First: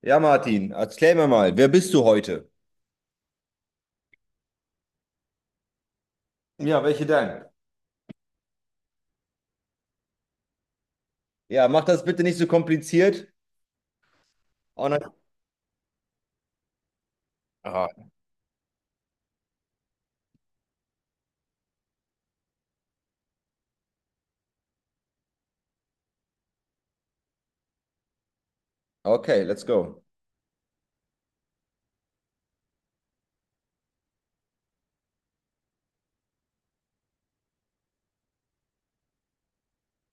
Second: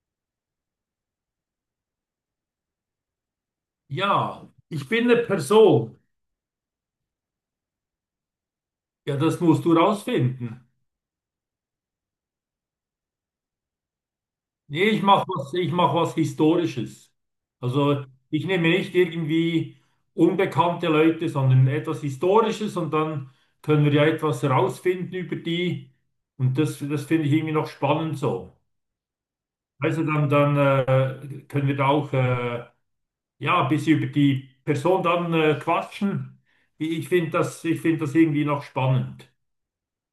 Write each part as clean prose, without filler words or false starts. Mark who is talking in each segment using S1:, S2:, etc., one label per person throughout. S1: Ja, Martin, erklär mir mal, wer bist du heute?
S2: Ja, ich bin eine Person.
S1: Ja, welche denn?
S2: Ja, das musst du rausfinden.
S1: Ja, mach das bitte nicht so kompliziert.
S2: Nee,
S1: Und
S2: ich
S1: dann-
S2: mache was, ich mach was Historisches. Also ich nehme nicht irgendwie unbekannte Leute, sondern etwas Historisches und dann können wir ja etwas rausfinden über die. Und das finde ich irgendwie noch spannend so.
S1: Okay, let's go.
S2: Also dann, können wir da auch ja, ein bisschen über die Person dann quatschen. Ich finde das irgendwie noch spannend.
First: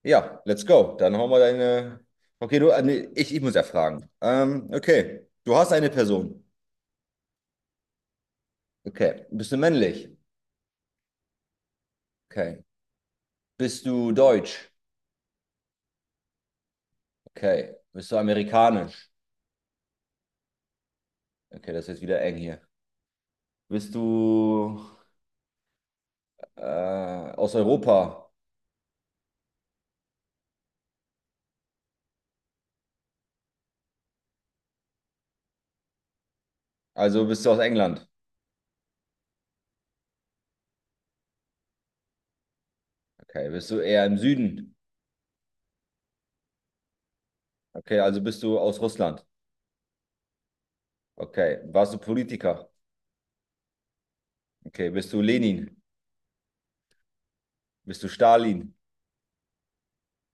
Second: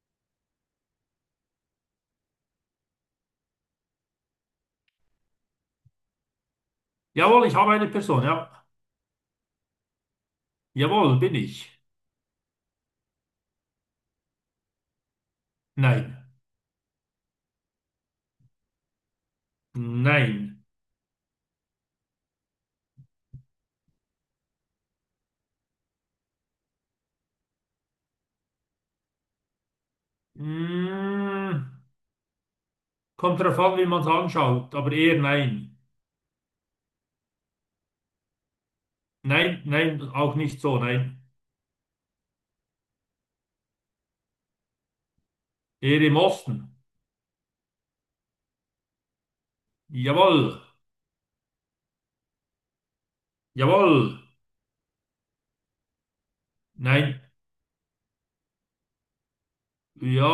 S1: Ja, let's go. Dann hauen wir deine. Okay, du, nee, ich muss ja fragen. Okay, du hast eine Person.
S2: Jawohl, ich habe eine Person, ja.
S1: Okay, bist du männlich?
S2: Jawohl, bin ich.
S1: Okay. Bist du deutsch?
S2: Nein.
S1: Okay. Bist du amerikanisch?
S2: Nein.
S1: Okay, das ist jetzt wieder eng hier. Bist du äh, aus Europa?
S2: Mm, Kommt darauf an, wie man es anschaut, aber eher nein.
S1: Also bist du aus England?
S2: Nein, nein, auch nicht so, nein.
S1: Okay. Bist du eher im Süden?
S2: Eher im Osten.
S1: Okay, also bist du aus Russland.
S2: Jawohl,
S1: Okay. Warst du Politiker?
S2: jawohl.
S1: Okay. Bist du Lenin?
S2: Nein,
S1: Bist du Stalin?
S2: ja,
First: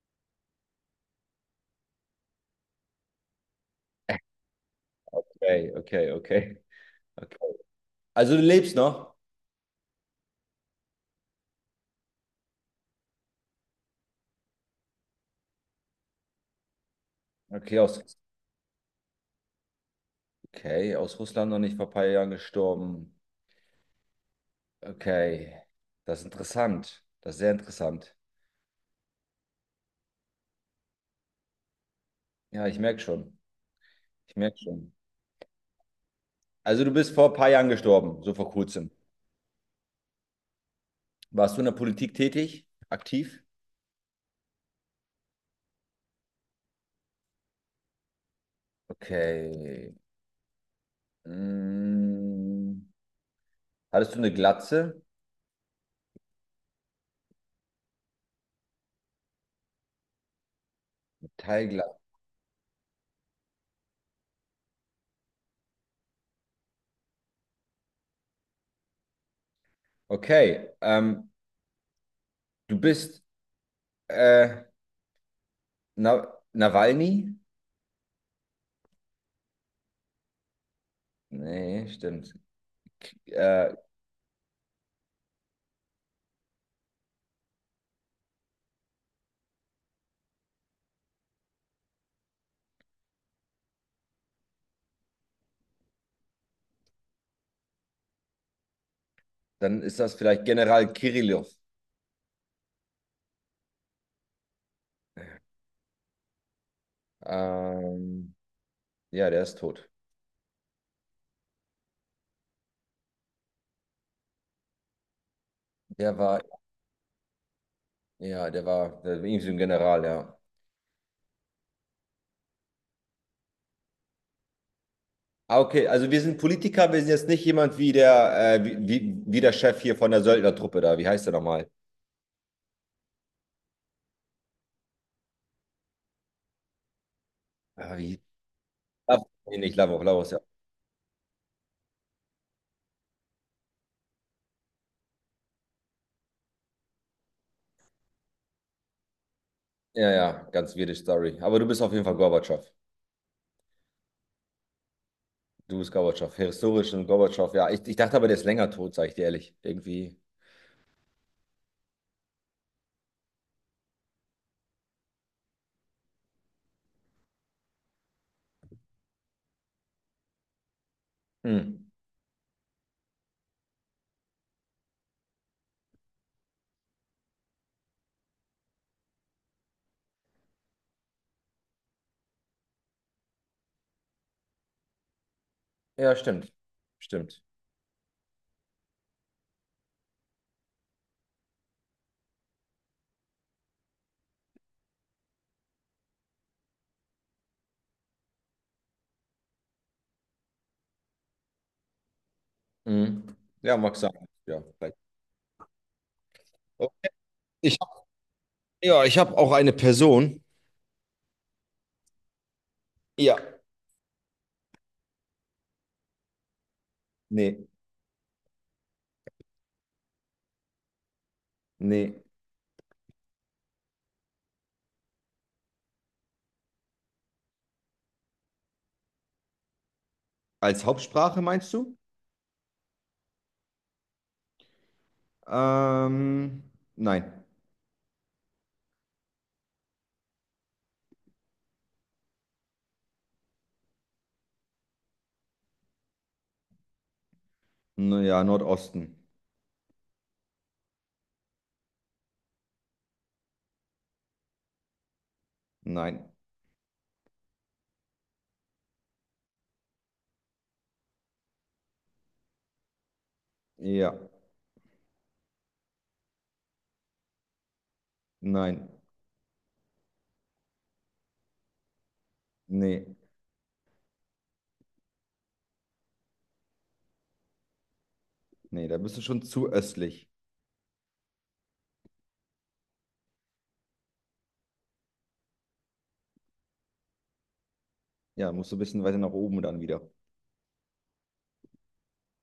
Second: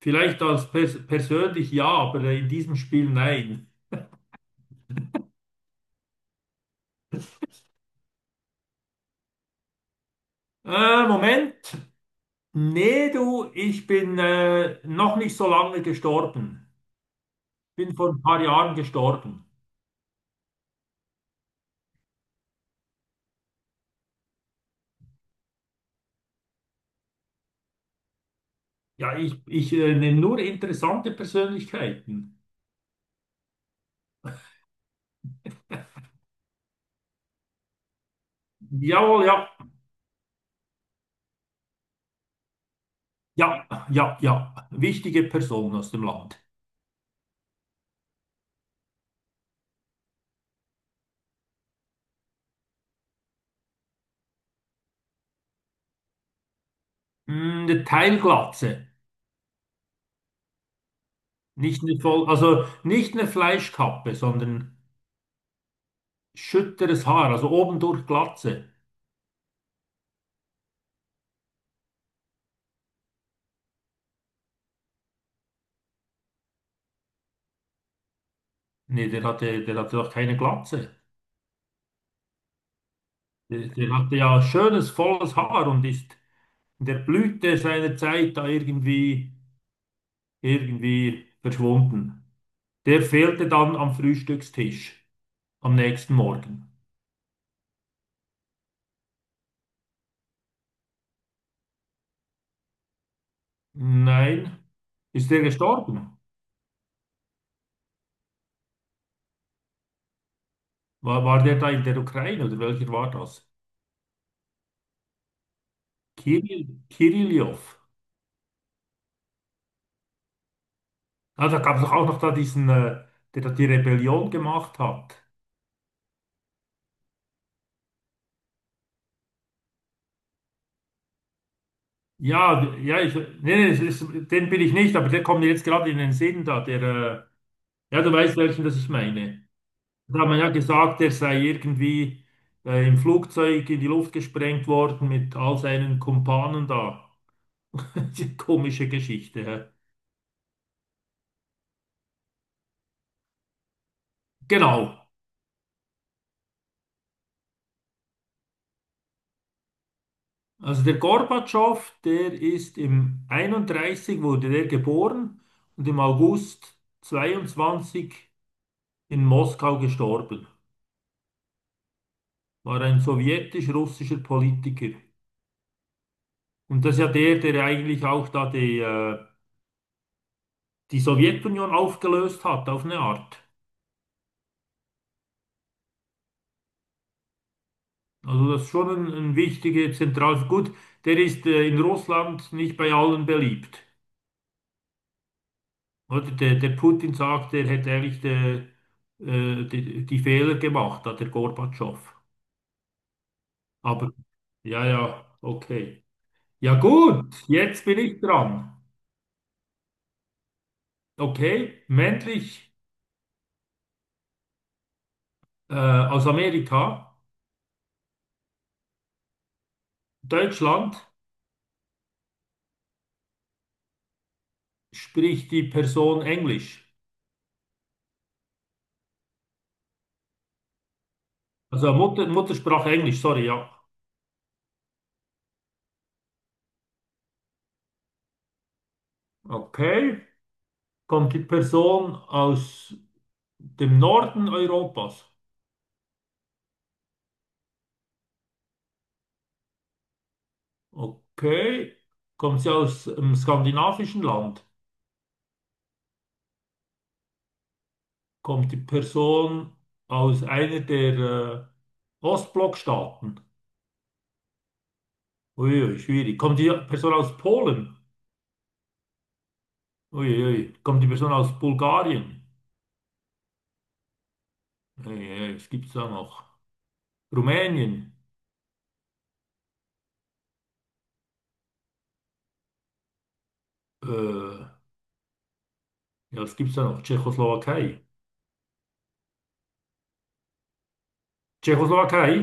S2: vielleicht als persönlich ja, aber in diesem Spiel nein.
S1: Okay, okay, okay. Okay. Also du lebst noch?
S2: Moment. Nee, du, ich bin noch nicht so lange gestorben.
S1: Okay,
S2: Bin vor ein paar Jahren gestorben.
S1: okay, aus Russland noch nicht vor ein paar Jahren gestorben. Okay. Das ist interessant. Das ist sehr interessant.
S2: Ja, ich nehme nur interessante Persönlichkeiten.
S1: Ja, ich merke schon. Ich merke schon. Also du bist vor ein paar Jahren gestorben, so vor kurzem.
S2: Jawohl, ja,
S1: Warst du in der Politik tätig? Aktiv?
S2: ja, ja, ja. Wichtige Person aus dem Land.
S1: Okay. Mm. Hattest du eine Glatze?
S2: Mm, eine Teilglatze. Nicht
S1: Teilglatze.
S2: eine voll, also nicht eine Fleischkappe, sondern schütteres Haar, also obendurch Glatze.
S1: Okay. Du bist äh, Na Nawalny?
S2: Nee, der hatte doch keine Glatze.
S1: Nee, stimmt.
S2: Der,
S1: Äh,
S2: der hatte ja schönes, volles Haar und ist in der Blüte seiner Zeit da irgendwie verschwunden. Der fehlte dann am Frühstückstisch am nächsten Morgen.
S1: Dann ist das vielleicht General Kirillow.
S2: Nein, ist der gestorben?
S1: Ähm, ja, der ist tot.
S2: War der da in der Ukraine oder welcher war das?
S1: Der war,
S2: Kirillow.
S1: ja, der war irgendwie so ein General, ja.
S2: Ah, da gab es doch auch noch da diesen, der da die Rebellion gemacht hat.
S1: Ah, okay, also wir sind Politiker, wir sind jetzt nicht jemand wie wie der Chef hier von der Söldnertruppe da. Wie heißt der nochmal?
S2: Ja, ja, ich, nee, nee, es ist, den bin ich nicht, aber der kommt mir jetzt gerade in den Sinn da, der,
S1: Ah,
S2: ja, du
S1: wie?
S2: weißt welchen, das ich
S1: Lavrov,
S2: meine.
S1: nee, nicht Lavrov,
S2: Da
S1: Lavrov,
S2: hat
S1: ist
S2: man
S1: ja.
S2: ja gesagt, der sei irgendwie im Flugzeug in die Luft gesprengt worden mit all seinen Kumpanen da. Die komische Geschichte, hä?
S1: Ja, ja, ganz weirde Story. Aber du bist auf jeden Fall Gorbatschow.
S2: Genau.
S1: Du bist Gorbatschow. Historisch und Gorbatschow, ja. Ich dachte aber, der ist länger tot, sag ich dir ehrlich. Irgendwie.
S2: Also der Gorbatschow, der ist im 31 wurde der geboren und im August 22 in Moskau gestorben.
S1: Hm.
S2: War ein sowjetisch-russischer Politiker. Und das ist ja der, der eigentlich auch da die Sowjetunion aufgelöst hat, auf eine Art.
S1: Ja, stimmt. Stimmt.
S2: Also das ist schon ein wichtiger Zentralfigur. Gut, der ist in Russland nicht bei allen beliebt. Oder der Putin sagt, er hätte eigentlich die Fehler gemacht, hat der Gorbatschow.
S1: Mhm. Ja, mag sein.
S2: Aber
S1: Ja,
S2: ja,
S1: vielleicht.
S2: ja, okay. Ja
S1: Oh,
S2: gut,
S1: Ich
S2: jetzt bin
S1: hab,
S2: ich dran.
S1: ja, ich habe auch eine Person.
S2: Okay, männlich
S1: Ja.
S2: aus Amerika,
S1: Nee,
S2: Deutschland
S1: nee.
S2: spricht die Person Englisch.
S1: Als Hauptsprache meinst
S2: Also
S1: du?
S2: Muttersprache Englisch, sorry, ja.
S1: Ähm, nein.
S2: Okay, kommt die Person aus dem Norden Europas.
S1: Naja, Nordosten.
S2: Okay, kommt sie aus einem skandinavischen Land.
S1: Nein.
S2: Kommt die Person aus einer der Ostblockstaaten?
S1: Ja.
S2: Uiui, schwierig. Kommt die Person aus Polen?
S1: Nein.
S2: Uiui. Kommt die Person aus Bulgarien?
S1: Nee.
S2: Uiui, was gibt's da noch? Rumänien?
S1: Nee, da bist du schon zu östlich.
S2: Ja, was gibt's da noch? Tschechoslowakei?
S1: Ja, musst du ein bisschen weiter nach oben dann wieder.
S2: Tschechoslowakei?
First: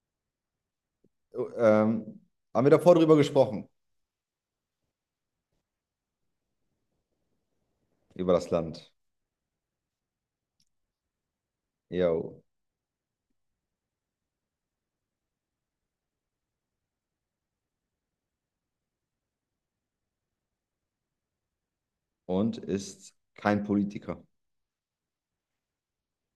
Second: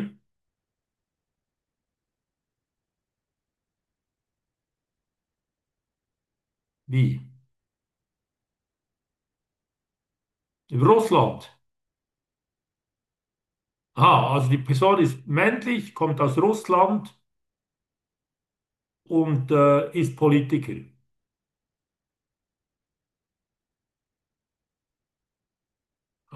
S1: Oh, haben wir davor drüber gesprochen?
S2: Wie?
S1: Über das Land.
S2: Russland?
S1: Jo.
S2: Aha, also die Person ist männlich, kommt aus Russland und ist Politiker.
S1: Und ist kein Politiker.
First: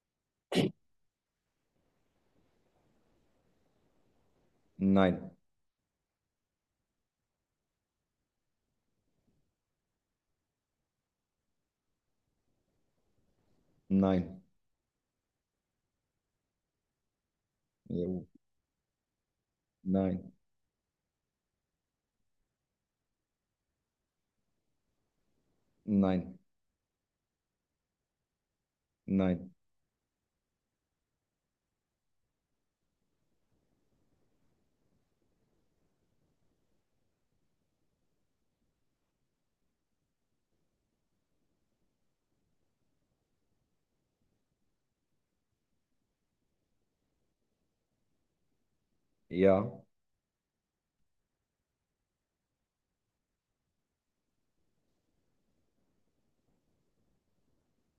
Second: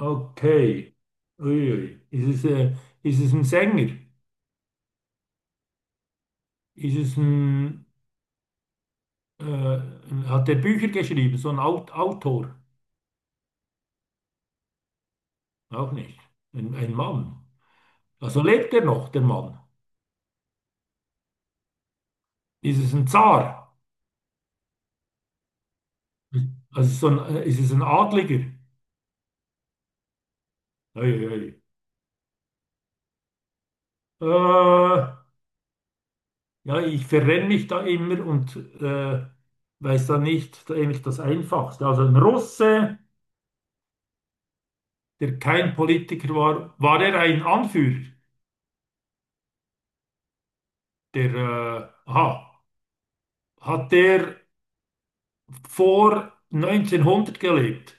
S2: Okay. Uiui. Ist es ein Sänger?
S1: Nein.
S2: Ist es hat er Bücher geschrieben, so ein Autor?
S1: Nein.
S2: Auch nicht. Ein Mann.
S1: Jo.
S2: Also lebt er noch, der Mann?
S1: Nein,
S2: Ist es ein Zar?
S1: nein,
S2: Also ist es ein Adliger?
S1: nein,
S2: Ei, ei, ei. Äh, ja, ich verrenne mich da immer und weiß da nicht da eigentlich das Einfachste. Also ein Russe, der kein Politiker war, war er ein Anführer?
S1: ja,
S2: Aha, hat der vor 1900 gelebt?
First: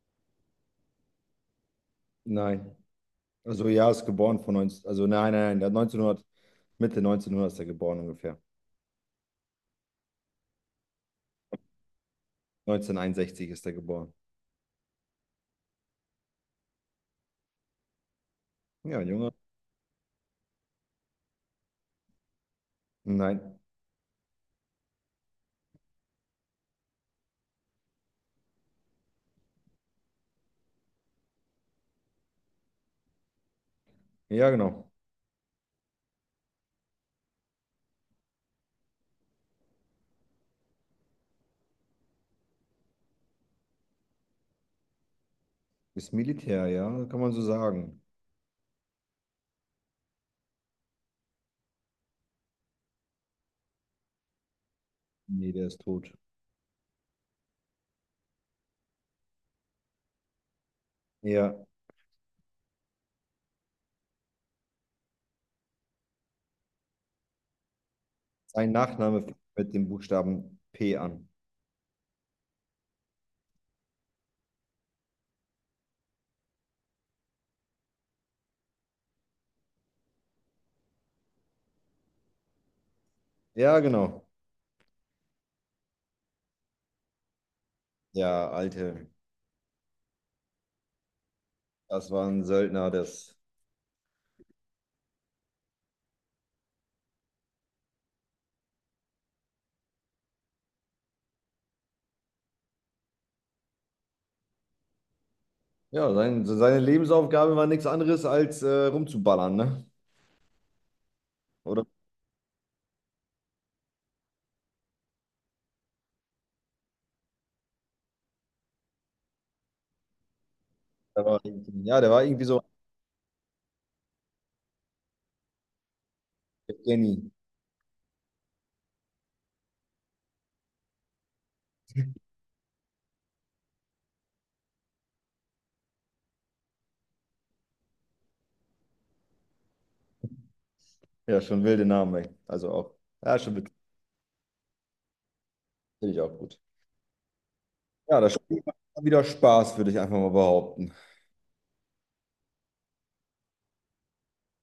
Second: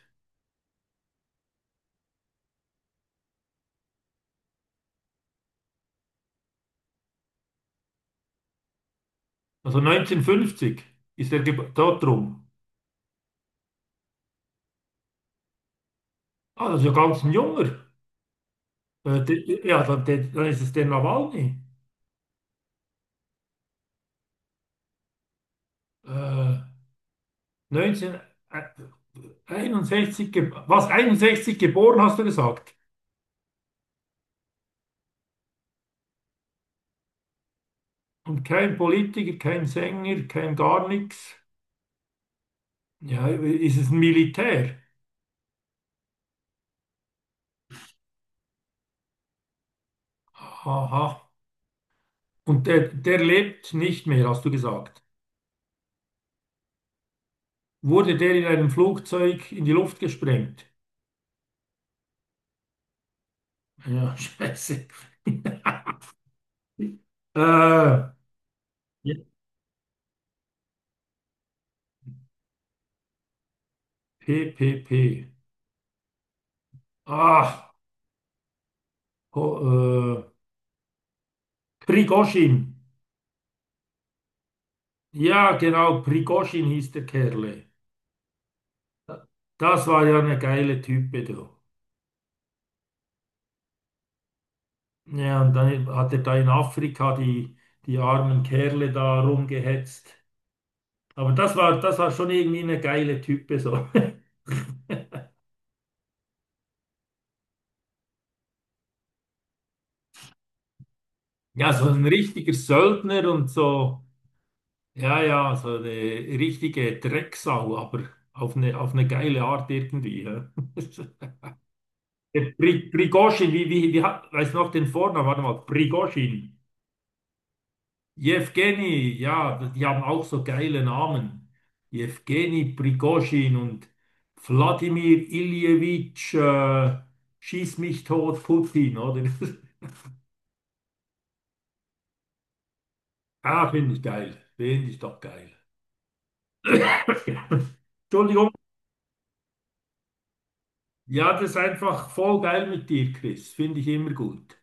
S1: nein. Also ja, ist geboren von 19, also nein, nein, nein, der hat 1900, Mitte 1900 ist er geboren ungefähr.
S2: Also 1950 ist er dort rum.
S1: 1961 ist er geboren.
S2: Ah, das ist ja ganz ein Junger.
S1: Ja, ein Junge.
S2: Ja, dann ist es der Nawalny.
S1: Nein,
S2: Äh, 1961, was, 61 geboren, hast du gesagt?
S1: ja, genau.
S2: Und kein Politiker, kein Sänger, kein gar nichts. Ja, ist es ein Militär?
S1: Ist Militär, ja, kann man so sagen.
S2: Aha. Und der lebt nicht mehr, hast du gesagt.
S1: Nee, der ist tot.
S2: Wurde der in einem Flugzeug in die Luft gesprengt?
S1: Ja,
S2: Ja, scheiße. Äh,
S1: sein
S2: ja,
S1: Nachname fängt mit dem Buchstaben P an.
S2: P P P Ah, ho, Prigozhin.
S1: Ja, genau.
S2: Ja, genau, Prigozhin hieß der Kerle.
S1: Ja, Alte,
S2: Das war ja eine geile Type, du.
S1: das war ein Söldner,
S2: Ja, und dann hat er da in Afrika die armen Kerle da rumgehetzt. Aber das war schon irgendwie eine geile Type, so.
S1: ja, seine Lebensaufgabe war nichts anderes als rumzuballern, ne?
S2: Ja,
S1: Oder?
S2: so ein richtiger Söldner und so. Ja, ja, so eine richtige Drecksau, aber auf eine geile Art irgendwie. Ja.
S1: Der war irgendwie, ja, der war irgendwie
S2: Der
S1: so.
S2: Prigozhin, wie hat, weiß noch den Vornamen, warte mal, Prigozhin.
S1: Evgeny.
S2: Jewgeni, ja, die haben auch so geile Namen. Jewgeni Prigozhin und Wladimir Iljewitsch, schieß mich tot, Putin, oder?
S1: Ja, schon wilde Namen, ey. Also auch, ja, schon
S2: Ah,
S1: natürlich
S2: finde ich geil. Finde ich doch geil.
S1: auch gut. Ja, das
S2: Entschuldigung.
S1: Spiel macht wieder Spaß, würde ich einfach mal behaupten.
S2: Ja, das ist einfach voll geil mit dir, Chris. Finde ich immer gut.